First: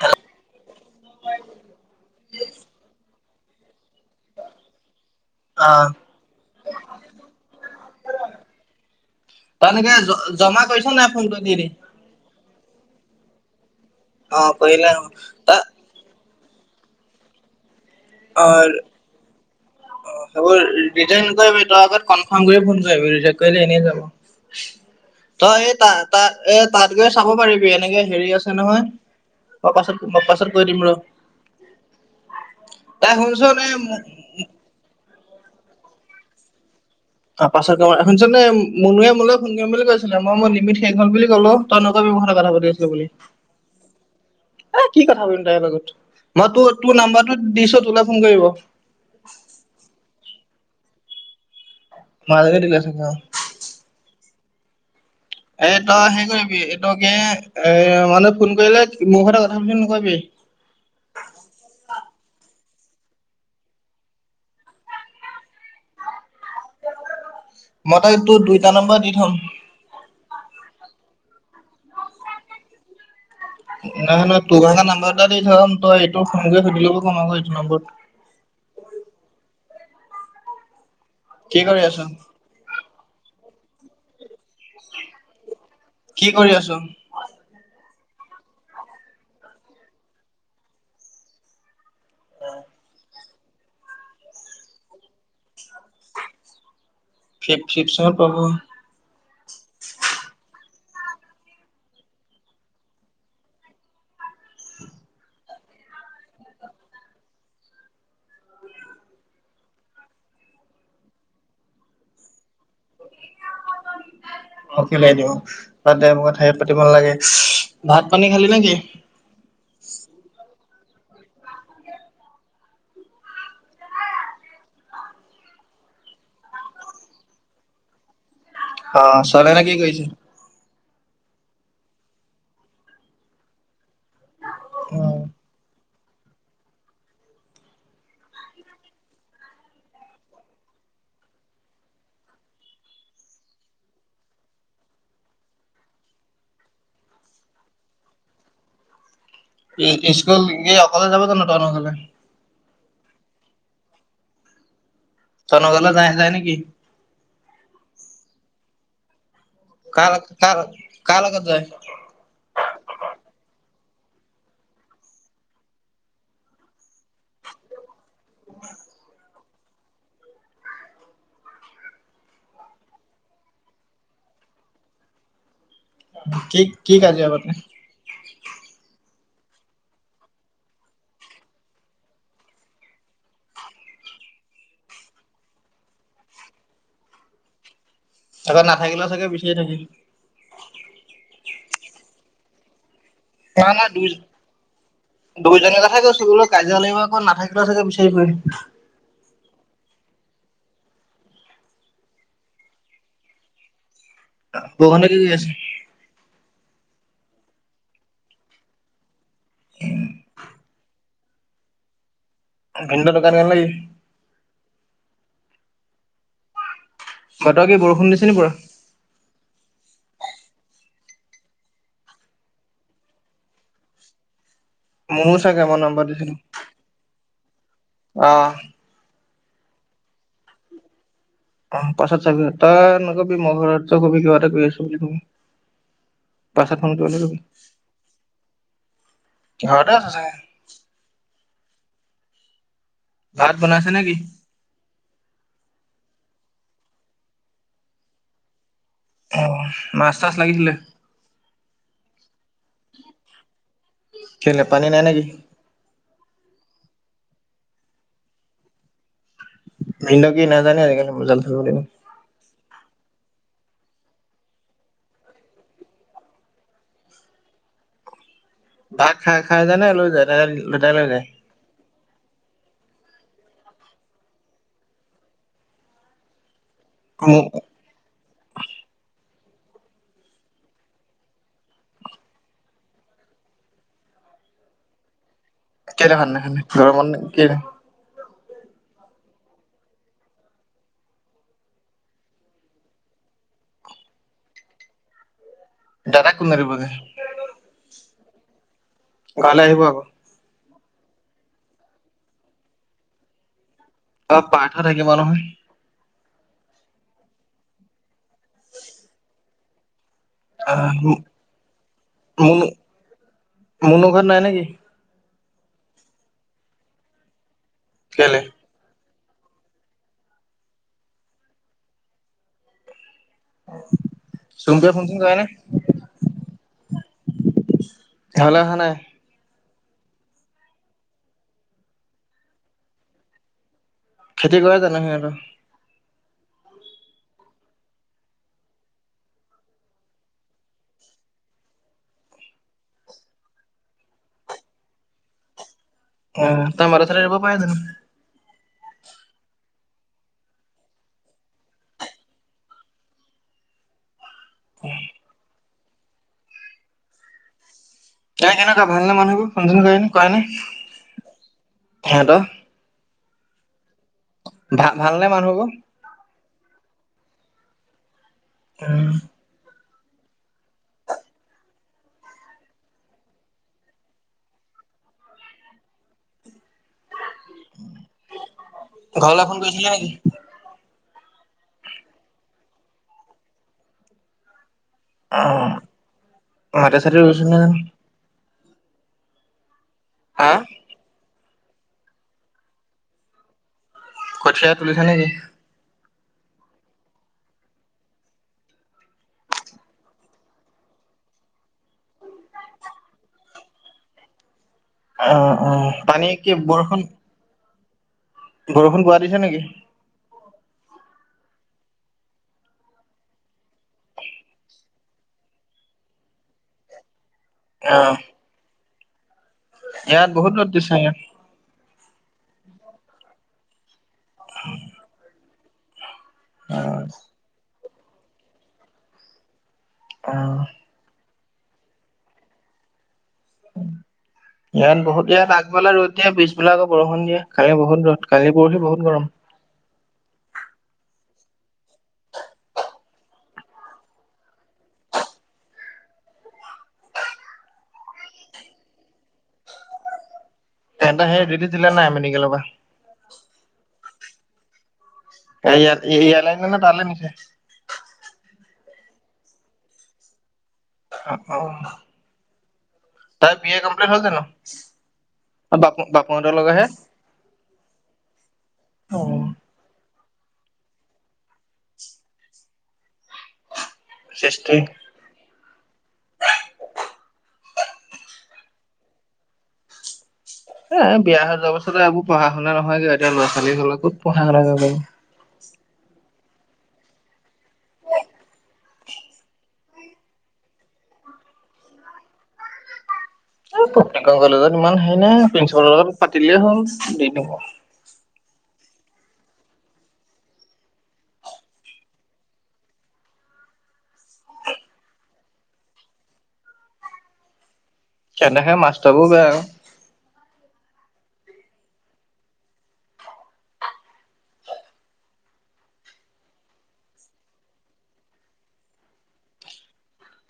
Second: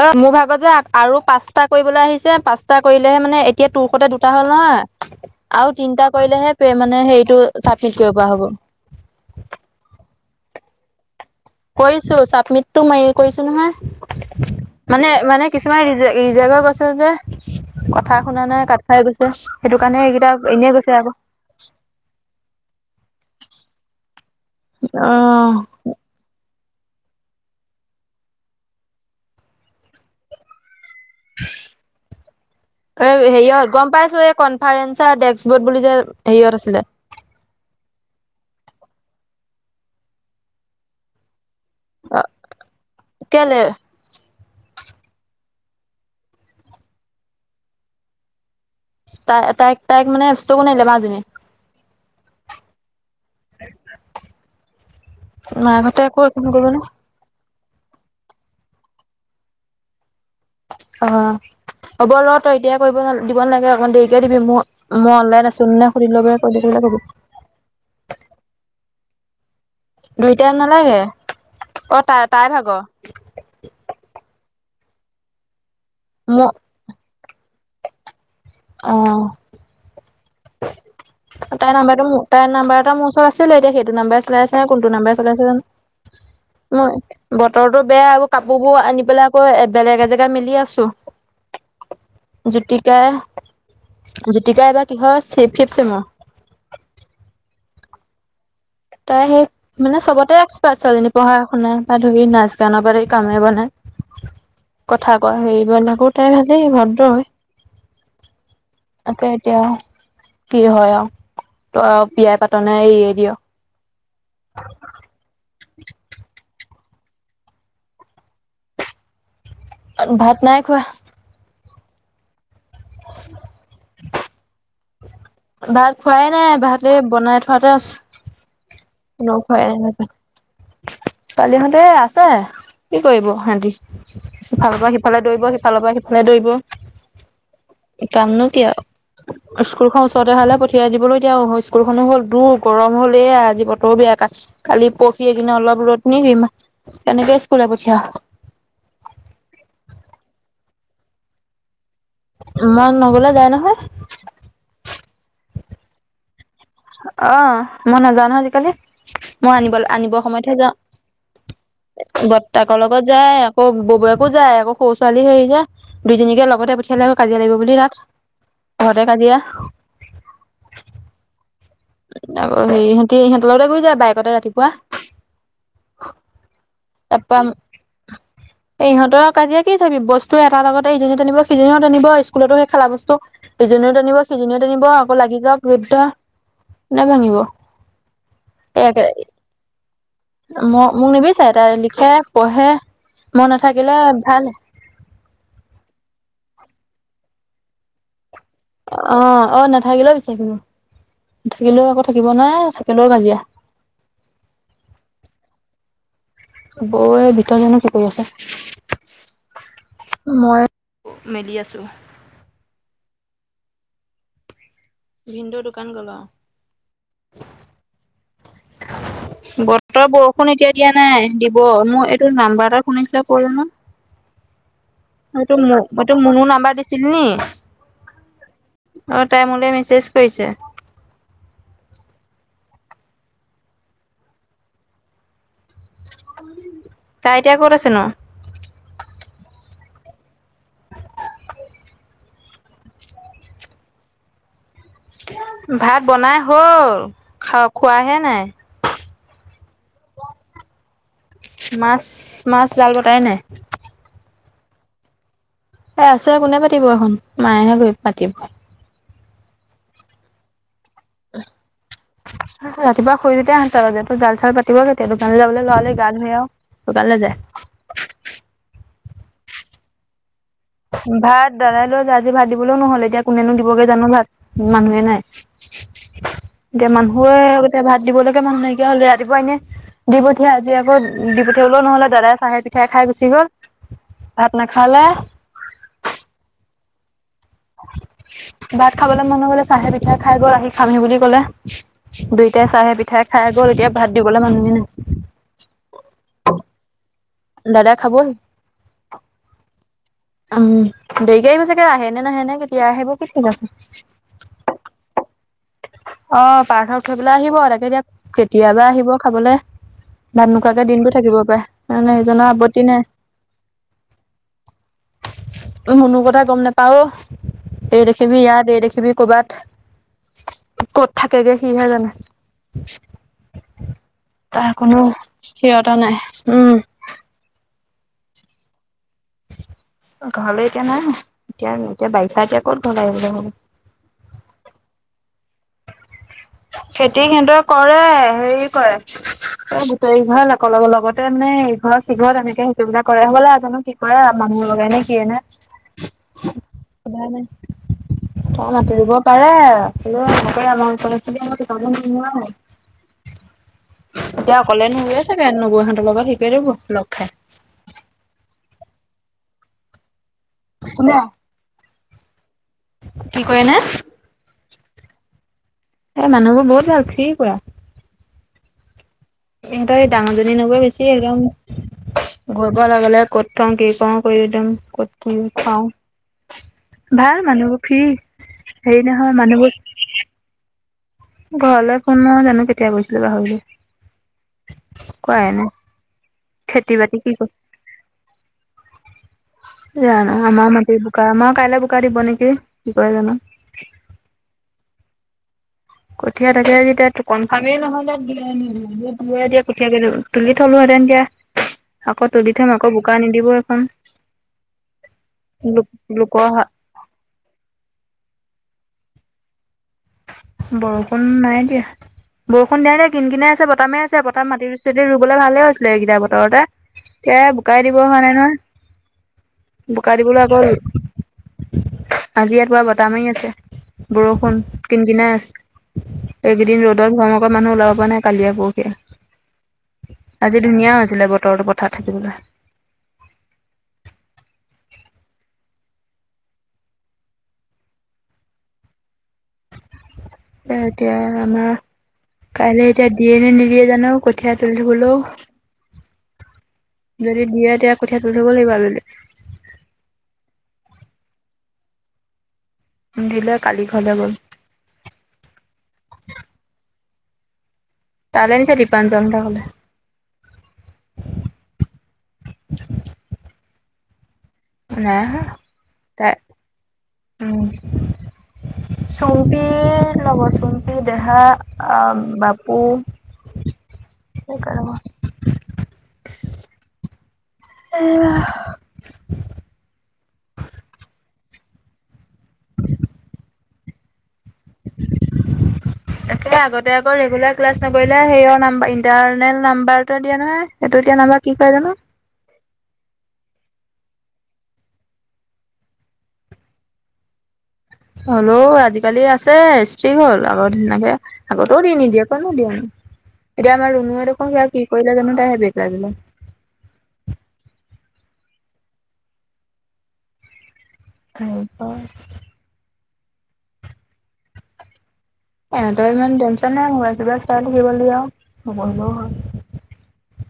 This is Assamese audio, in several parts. অ মোৰ ভাগত যে আৰু পাচটা কৰিবলৈ আহিছে পাঁচটা কৰিলেহে মানে এতিয়া তোৰ কতে দুটা হ'ল নহ আৰু অ', তিনটা কৰিলেহে মানে হেৰিতটো চাপিত কৰিব হ'ব তানকে জমা কৰিছ নাই ফোনটো কৰিছো চাবমিটটো মই কৰিছো অ', নহয় কৰিলে অ মানে মানে ত কিছুমান জেগৈ গৈছে যে কথা শুনা নাই অ', কাট খাই গৈছে সেইটো কাৰণে এইকেইটা সেইবোৰ এনে গৈছে আৰু কলে এনেই যাব অ তই এই ত এ বাত গৈ চাব পাৰিবি এনেকে হেৰি আছে নহয় মই পাছত মই পাছত কৈ দিম ৰ এই তাই শুনচোন এই হেৰিয়ত গম পাইছো এই কনফাৰেঞ্চৰ ডেক্ক বৰ্ড বুলি যে হেৰিয়ত আছিলে অ পাছতে মুনুৱে মোলৈ ফোন কৰিম বুলি কৈছিলে মই মই লিমিত শেষ হল বুলি কলো তইনক বি মুখতে কথা পাতি আছিলো বুলি কেলে এ কি কথা পাম তাইৰ মাজত মই তোৰ তোৰ নম্বাৰটো দিছ তো ফোন কৰিব তাই তাইক তাইক মানে ষ্টকো নিলে মাজজনী মাধগেৰিল চখ এই মাকহঁতে তই একো হেৰি কৰিবি কৰিব নে এইটো কি এ মানে ফোন কৰিলে মোৰ কতে কথা পাতিছো নকবি [inaudible] অ হ'ব ৰ তই এতিয়া কৰিব দিব নাগে অকমান দেৰিকে দিবি ম মই অনলাইন আছো নে শন বে কৰিলে কৰিলে বহুত মই তই তোৰ দুইটা নম্বৰ দি থ'ম দুইটা নালাগে অ তাই তাই ভাগৰ নহয় নহয় তোমে নাম্বাৰ এটা দি থাম তই এইটো ফোনকে সুধি লব কম আকৌ এইটো নম্বৰত অহ কি তাই কৰি আছ? নাম্বাৰটো তাই নাম্বাৰ এটা মোৰ চৰত আছিলে এতিয়া সেইটো নাম্ব চলাই আছে নে কোনটো নাম্বাৰ চলাইছে কি কৰি আছ? জানো মই বতৰৰতো বেয়া আৰু কাপোৰ বোৰ আনি পেলাই আকৌ বেলেগ এজেগাত মিলি আছো জোতিকা জ্যোতিকা এব কিহৰ চ ফিফ চেমৰ ফ ফিপচঙত পাব তাই সেই মানে চবতে এক্সপাৰ্ট ছালীজনী পঢ়া শুনা বা ধুৰি নাচ গানৰ পৰা কামে বনাই কথা কোৱা হেৰিব নকৌ তাই ভালেই ভদ্ৰ হয় তকে এতিয়া কি হয় আৰু ত বিয়াই পাত নাই এৰিয়ে দিয় অক লাই দিব পাতা কথাই পাতিবন লাগে ভাত পানী খালি নেকি? ভাত নাই খোৱা ভাত খোৱাই নাই ভা বনাই থোৱাতে আছে। অ', ছোৱাল ন কি কৈছে ছোৱালী হঁতে আছে কি কৰিব সিহতি সিফালৰ পৰা উম। সিফালে দৌৰিব সিফালৰ পৰা দৌৰা দৰিকৈ পাম নো কিয় স্কুলখনন ওচৰতে হালে পঠিয়াই দিবলৈ এতিয়া স্কুলখনো হ'ল দূৰ গৰম হল এ আজি বতৰো বেয়া ক কালি পঢ়ি কিনে অলপ ৰ'দ নি দিম তেনেকে স্কুলে পঠিয়া স্কুল গ অকলে যাব জ ন ত নকলে মাক নগলে যায় নহয় তই নগলে যায় যায় নেকি অ ', মই নাজানো আজিকালি- মই আনিব কাৰ আনিব সময়তহে কাৰ যাওঁ কাৰ লগত যায়? বতাকৰ লগত যাই আকৌ বো যায় আকৌ সৰু ছোৱালী হৈৰি যায় দুইজনীকে লগতে পঠিয়ালে আকৌ কাজিয়া লাগিব বুলি তাত ঘৰতে কাজিয়া আকৌ সেই সহঁতি ইিহঁতৰ লগতে গৈ যায় বাইেকতে ৰাতিপুৱা কি কি কাজে তাৰপা আবা ইহঁতৰ কাজিয়া কি চাবি বস্তু এটা লগতে ইজনী তেনিব সিজনীও তেনিব স্কুলতো সেই খেলা বস্তু ইজনীও টানিব সিজনীও টানিব আকৌ লাগি যাওক লপদ নে ভাঙিব আকৌ এ নাথাকিলেও চাগে বিচাৰি থাকিল ম মোক নিবি ত লিখে পঢ়ে মন নাথাকিলে ভাল দুয়োজীৰ কথা কৈছো বোল কাজিয়াল লাগিব কত নাথাকিলে চাগে বিচাৰি কৰিম অ', নাথাকিলেও বিচাৰিব থাকিলেও আকৌ থাকিব নাই থাকিলেও কাজিয়া বোকান কি কি আছে বৌ বিতৰ্জক চক আছে মই মেলি আছো ভিণ্ড দোকান কে লি? ভিন্দুৰ দোকান গলা বতৰ কি বৰষুণ দিছে নি পুৰা? [inaudible] বতৰ বৰষুণ এতিয়া দিয়া নাই দিব মোৰ এইটো নাম্বাৰ এটা শুনিছিলে কৰিলো নো [inaudible] মোৰো মই ত চাগে নম্বৰ মই তোক দিছিলো মনু নাম্বাৰ দিছিল নি অ', তাই মোলে মেছেজ কৰিছে অ', পাছত চাবিটা ন কি মগ ক কা এটা ক আছি পাইছা থটো তি তাই এতিয়া ক'ত আছেনো বছে ভাত বনাইছে নে কি? ভাত বনাই হ'ল খা খোৱাহে নাই অ', মাছ তাছ লাগিছিলে মাছ মাছ জাল বতাই নাই। খেলিল পানী নাই নেকি এ আছে কোনে পাতিব এখন মায়েহে গৈ পাতিব নিন্দকে নাজানে আ ৰাতিপুৱা শুই দিতে আহ তাতটো জাল চাল পাতি কেতিয়া দোকান যাবলৈ ললে গা ধুইও দোকানলৈ যায় ভাত খাই খাই জানে লৈ যায় দাদাই লৈ যায়? ভাত দাদাই লছ আজি ভাত দিবলৈও নহ'লে এতিয়া কোনেনো দিবগে জানো ভাত মানুহে নাই এতিয়া মানুহে মোক এতি ভাত দিবলৈগে মানুহ নাইকিয়া হ'লে ৰা দিব এনে দি পঠিয়াই আজি আকৌ দি পঠিয়াই ওলও নহ'লে দাদাই চাহে পিঠাই খাই গুচি গ'ল আাত ন খালে কেনে হয়াননেনে গৰমৰ কিনে হয় ভাত খাবলে মন ন গলে চাহে পিঠাই খাই গ'ল আহি খামহি বুলি কলে দুইটাই চাহে পিঠাই খাই গ'ল এতিয়া ভাত দিবলে মানুহে নাই ডৰাৰাক নৰি পজ দাদা খাব গলে আহিব আকৌ উম দেৰিক আহিব চাগে আহে নে নাহে নে কেতিয়া আহিব কি ঠিক আছে। অ পাৰ্থ থাকিব নহয় অ পাৰ্থত থৈ পেলাই আহিব তাকে দতিয়া কেতিয়াবা আহিব খাবলৈ ভাত নোকোৱাকে আহ দিনবোৰ থাকিব পাৰে মে সিজনৰ মুনু আৱত্তি মুনু ঘৰত নেকি নাই মুনু কথা গম নোপাও এই কেলে দেখিবি ইয়াত এই দেখিবি কৰ'বাত ক'ত থাকেগে সিহে জানে তাৰ চুম্পীয়ে কোনো ফোন চোন কৰে নে স্থিৰতা নাই উম অহা নাই ঘৰলৈ এতিয়া নাই এতিয়া এতিয়া বাৰিষা এতিয়া ক'ত ঘৰলৈ আহবলে হব খেতি কৰে জানো সিহতৰ খেতি সিহঁটোৰ কৰে হেৰি কয় এ গোটেইঘৰ লগ লগতে মানে এইঘৰ সিঘৰ তেনেকে সেইটো কা কৰে বোলে এজানো কি ক আ মানুহ লগাই নে কি এ নে অ মাটি চাটি এৰিব পাৰে জানো তাই মাটি ৰুব পাৰে এতিয়া অকলে নুৰুৱে চাগৈ লগত হেইপিনে বহুত লগ খাই নাই কেনেকুৱা ভালনে মানুহবোৰ ফোন চোন কৰেনে কোনে সিহতৰ কি কৰেনে ভা ভালনেে মানুহবোৰ এই মানুহবোৰ বহুত ভাল ফ্ৰী পোৰা উম ইহঁতৰ এই ডাঙৰজনী নবৈ বেছি একদম গৈ পোৱা লগে লগে কত থওঁ কি কওঁ কৰি একদম ভাল মানুহবোৰ ফ্ৰী হেৰি নহয় ঘৰলে ফোন মানুহবোৰ কৰিছিলে নেকি ঘৰলৈ ফোন মঅই জানো কেতিয়া কৰিছিলো পাহৰিল অ কৰাই নাই মাটি খেতি চাটি বাতি কি ৰুইছে নে জানো জানো হা আমাৰ মাটি বোকা আমাৰ কাইলৈ বোকা দিব নেকি কি ক জানো কঠীয়া তুলিছে নেকি কঠীয়া তাকে যেতিয়া কনফাৰ্ম এ নহয় দিয় কঠিয় তুলি থলো তেন দিয়া আকৌ তুলি থম আকৌ বোকা নিদিব এখন অ অ লোক পানী কি লোকৰ বৰষুণ বৰষুণ পোৱা দিছে নেকি? বৰষুণ নাই দিয়া। বৰষুণ নাই দিয়া কিন কিনাই আছে, বতাহ মাৰি আছে, পথাৰত মাটি চি ৰুবলে ভালে হৈছিলে এইকেইটা বতৰতে। এয়া বুকাই দিব অ হোৱা নাই নহয়। বোকা ইয়াত দিবলৈ বহুত আকৌ। ৰ'দ দিছে ইয়াত আজি ইয়াৰ পোৱা বতাহ মাৰি আছে, বৰষুণ কিন কিনাই আছে। এইকেইদিন অ', ৰ'দত ভমকত মানুহ ওলাব পৰা নাই কালিয়ে পৰখিয়ে। আজি অ'। ধুনীয়া হৈছিলে বতৰটো পথাৰত থাকিবলৈ। ইয়াত বহুত ইয়াত আগবালে ৰ'দ দিয়ে, পিছবেলা আকৌ বৰষুণ দিয়ে, কালি বহুত ৰ'দ কালি পৰহি বহুত গৰম। এতিয়া আমাৰ। কাইলৈ এতিয়া দিয়ে নে নিদিয়ে জানো কঠীয়া তুলি থবলেও। যদি দিয়ে তেতিয়া কঠীয়া তুলি থ'ব লাগিব আবেলি। তেহেত সেই ৰেলিজ দিলা নে নাই মেডিকেল পাহ। দিলে কালি ঘৰলৈ গ'ল। এইয়াত আনিলেনে তালে নিচে? তালে নিচে দিপাঞ্জল হঁতৰ ঘৰলে। অ', অ', তাই বি এ কমপ্লেত হ'ল জানো। নাই হোৱা বাপু তাক বাপুহঁতৰ লগৰহে উম। অ', চুম্পী লগৰ চুম্পি দেহা আৰু বাপু। সৃষ্টি। সেইকাৰণে এয়াহ এ বিয়া হৈ যোৱাৰ পাছত এই বোৰ পঢ়া শুনা নহয়গৈ, এতিয়া ল'ৰা ছালী হ'লে ক'ত পঢ়া শুনা তাকে আগতে আকৌ ৰেগুলাৰ ক্লাছ নকৰিলে সেই নাম্বৰ ইন্টাৰনেল নাম্বাৰ এটা দিয়ে নহয়। টো দিয়া নম্বৰ কি কয় জানোঁ? প্ৰতিখন কলেজত ইমান হেৰি নাই প্ৰিন্ঞ্চিপালৰ লগত পাতিলেই হ'ল দি দিব। হ'লেও আজিকালি আছে ষ্ট্ৰিং হ'ল আগৰ ধনাকে আগতেও দি নিদিয়ে কতনো দিয়ে। এতিয়া আমাৰ ৰুনুৱে দেখোন আৰু কি কৰিলে জানো তাইহে বেগ লাগিলে। সিহঁতৰ সেই মাষ্টাৰ বোৰ বেয়া। আৰুপাৰ ইহঁতৰ ইমান টেনচন নাই মোবাইল চোবাই চাই থাকিব লাগে আৰু নপহিলেও হ'লেও হয়।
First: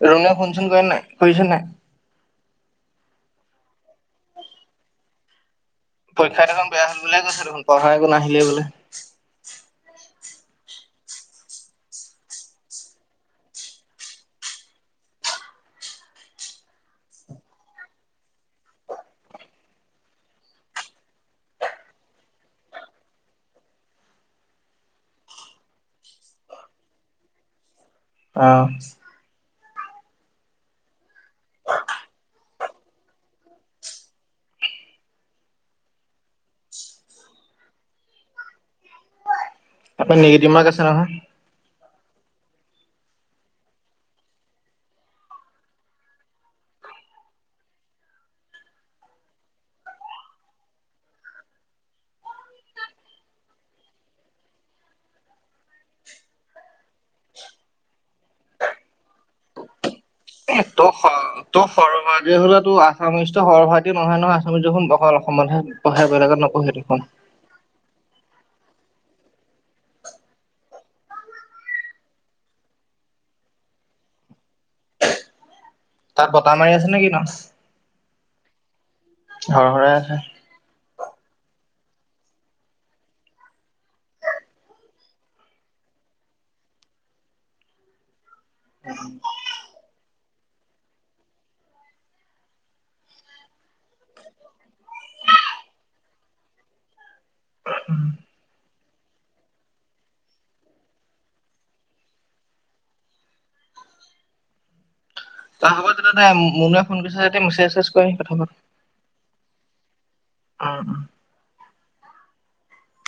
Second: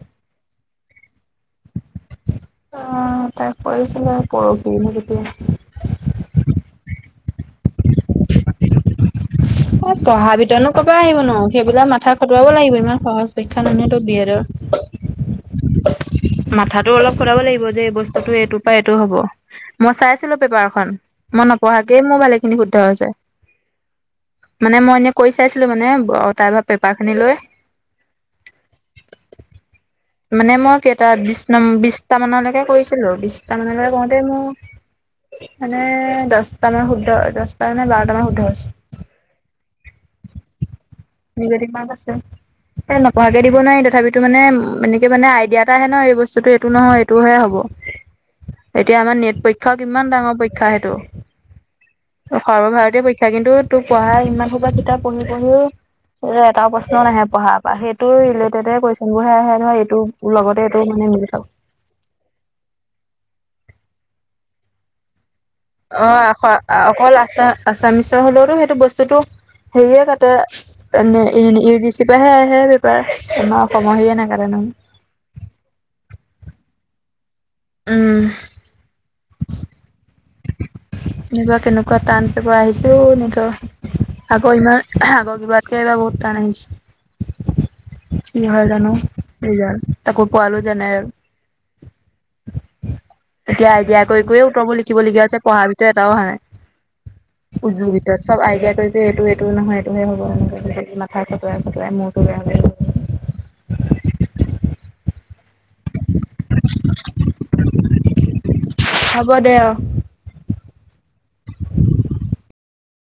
ৰুণয়ে ফোনচোন কৰে নাই কৰিছে নাই? অ' তাই কৰিছিলে পৰখি মোক তেতিয়া। পৰীক্ষাত দেখোন বেয়া হ'ল বুলিয়ে কৈছ দেখোন, পঢ়া একো নাহিলেই বোলে। পঢ়া ভিতৰতো ক'ব আহিব ন সেইবিলাক মাথা খটুৱাব লাগিব। ইমান সহজ পৰিক্ষা নহয়টো বি এডৰ। [inaudible] মাথাটো অলপ খটাব লাগিব যে এই বস্তুটো এইটো পৰা এইটো হ'ব। মই চাইছিলো পেপাৰখন মই নপঢ়াকে মোৰ ভালেখিনি শুদ্ধ হৈছে। মানে মই এনে কৈ চাইছিলো মানে তাই পৰা পেপাৰ খিনি লৈ অহ'। মানে মই কে তা‌‌য বিশ ন বিশটা মানলৈকে কৰিছিলো, বিশটা মানলৈকে কৰওঁতে মোৰ মানে দহটা মান শুদ্ধ দহটা মানে বাৰটা মান শুদ্ধ হৈছে। তাতে নিগেটিভ মাৰ্ক আছে নহয়? নিগেটিভ মাৰ্গ আছে। এ নপঢোৱাকে দিব নোৱাৰি। তথাপিতো মানে এনেক মানে আইডিয়া এটা আহে ন এই বস্তুটো এইটো নহয় এইটোহে হ'ব। এতিয়া আমাৰ নেট পৰীক্ষাও কিমান ডাঙৰ পৰীক্ষা সেইটো। সৰ্বভাৰতীয় পৰীক্ষা, কিন্তু তোৰ পঢ়া ইমান খোবা কিতাপ পঢ়ি পঢ়িও। এটাও প্ৰশ্ন নাহে, পঢ়াৰ পৰা সেইটো ৰিলেটেডে কুৱেশচন বোৰ হে আহে নয় এইটো এ লগতে এইটো মানে তই মিলি থাকক ত সৰ্বভাৰতীয় হ'লে তো আছামিজ তো সৰ্বভাৰতীয় নহয় নহয় আছামিজখ বহল অ', অক-অকল আমা-আছামিছৰ হলেওতো সেইটো বস্তুটো হেৰিয়ে কাটে এ ইউ জি চি পৰাহে আহে পেপাৰ তোমাৰ অসমৰ হেৰীয়ে না কাটে নহয়।। [inaudible] তাত বটা মাৰি আছে নে কি নো? উম। হৰ-হৰাই আছে। এবা কেনেকুৱা টান পেপাৰ আহিছে ঔ নিটৰ। আগৰ ইমান আগৰ [unintelligible] এইবাৰ বহুত টান আহিছে। কি হয় জানো ৰিজাল? তাকো পোৱালো জেনেৰেল। এতিয়া আইডিয়া কৰি-কৰিয়ে উত্তৰবোৰ লিখিবলগীয়া হৈছে পঢ়াৰ ভিতৰত এটাও অহানাই। [unintelligible] ভিতৰত চব আইডিয়া কৰি এইটো এইটো নহয় এইটোহে হ'ব এনেকৈ মাথা খটুৱাই-খটুৱাই মূৰটো [inaudible] তাৰ আগত যে মোনুয়ে ফোন [unintelligible] মেছেজ-চেচেজ কৰি কথা পাত। হ'ব দে আৰু। উম।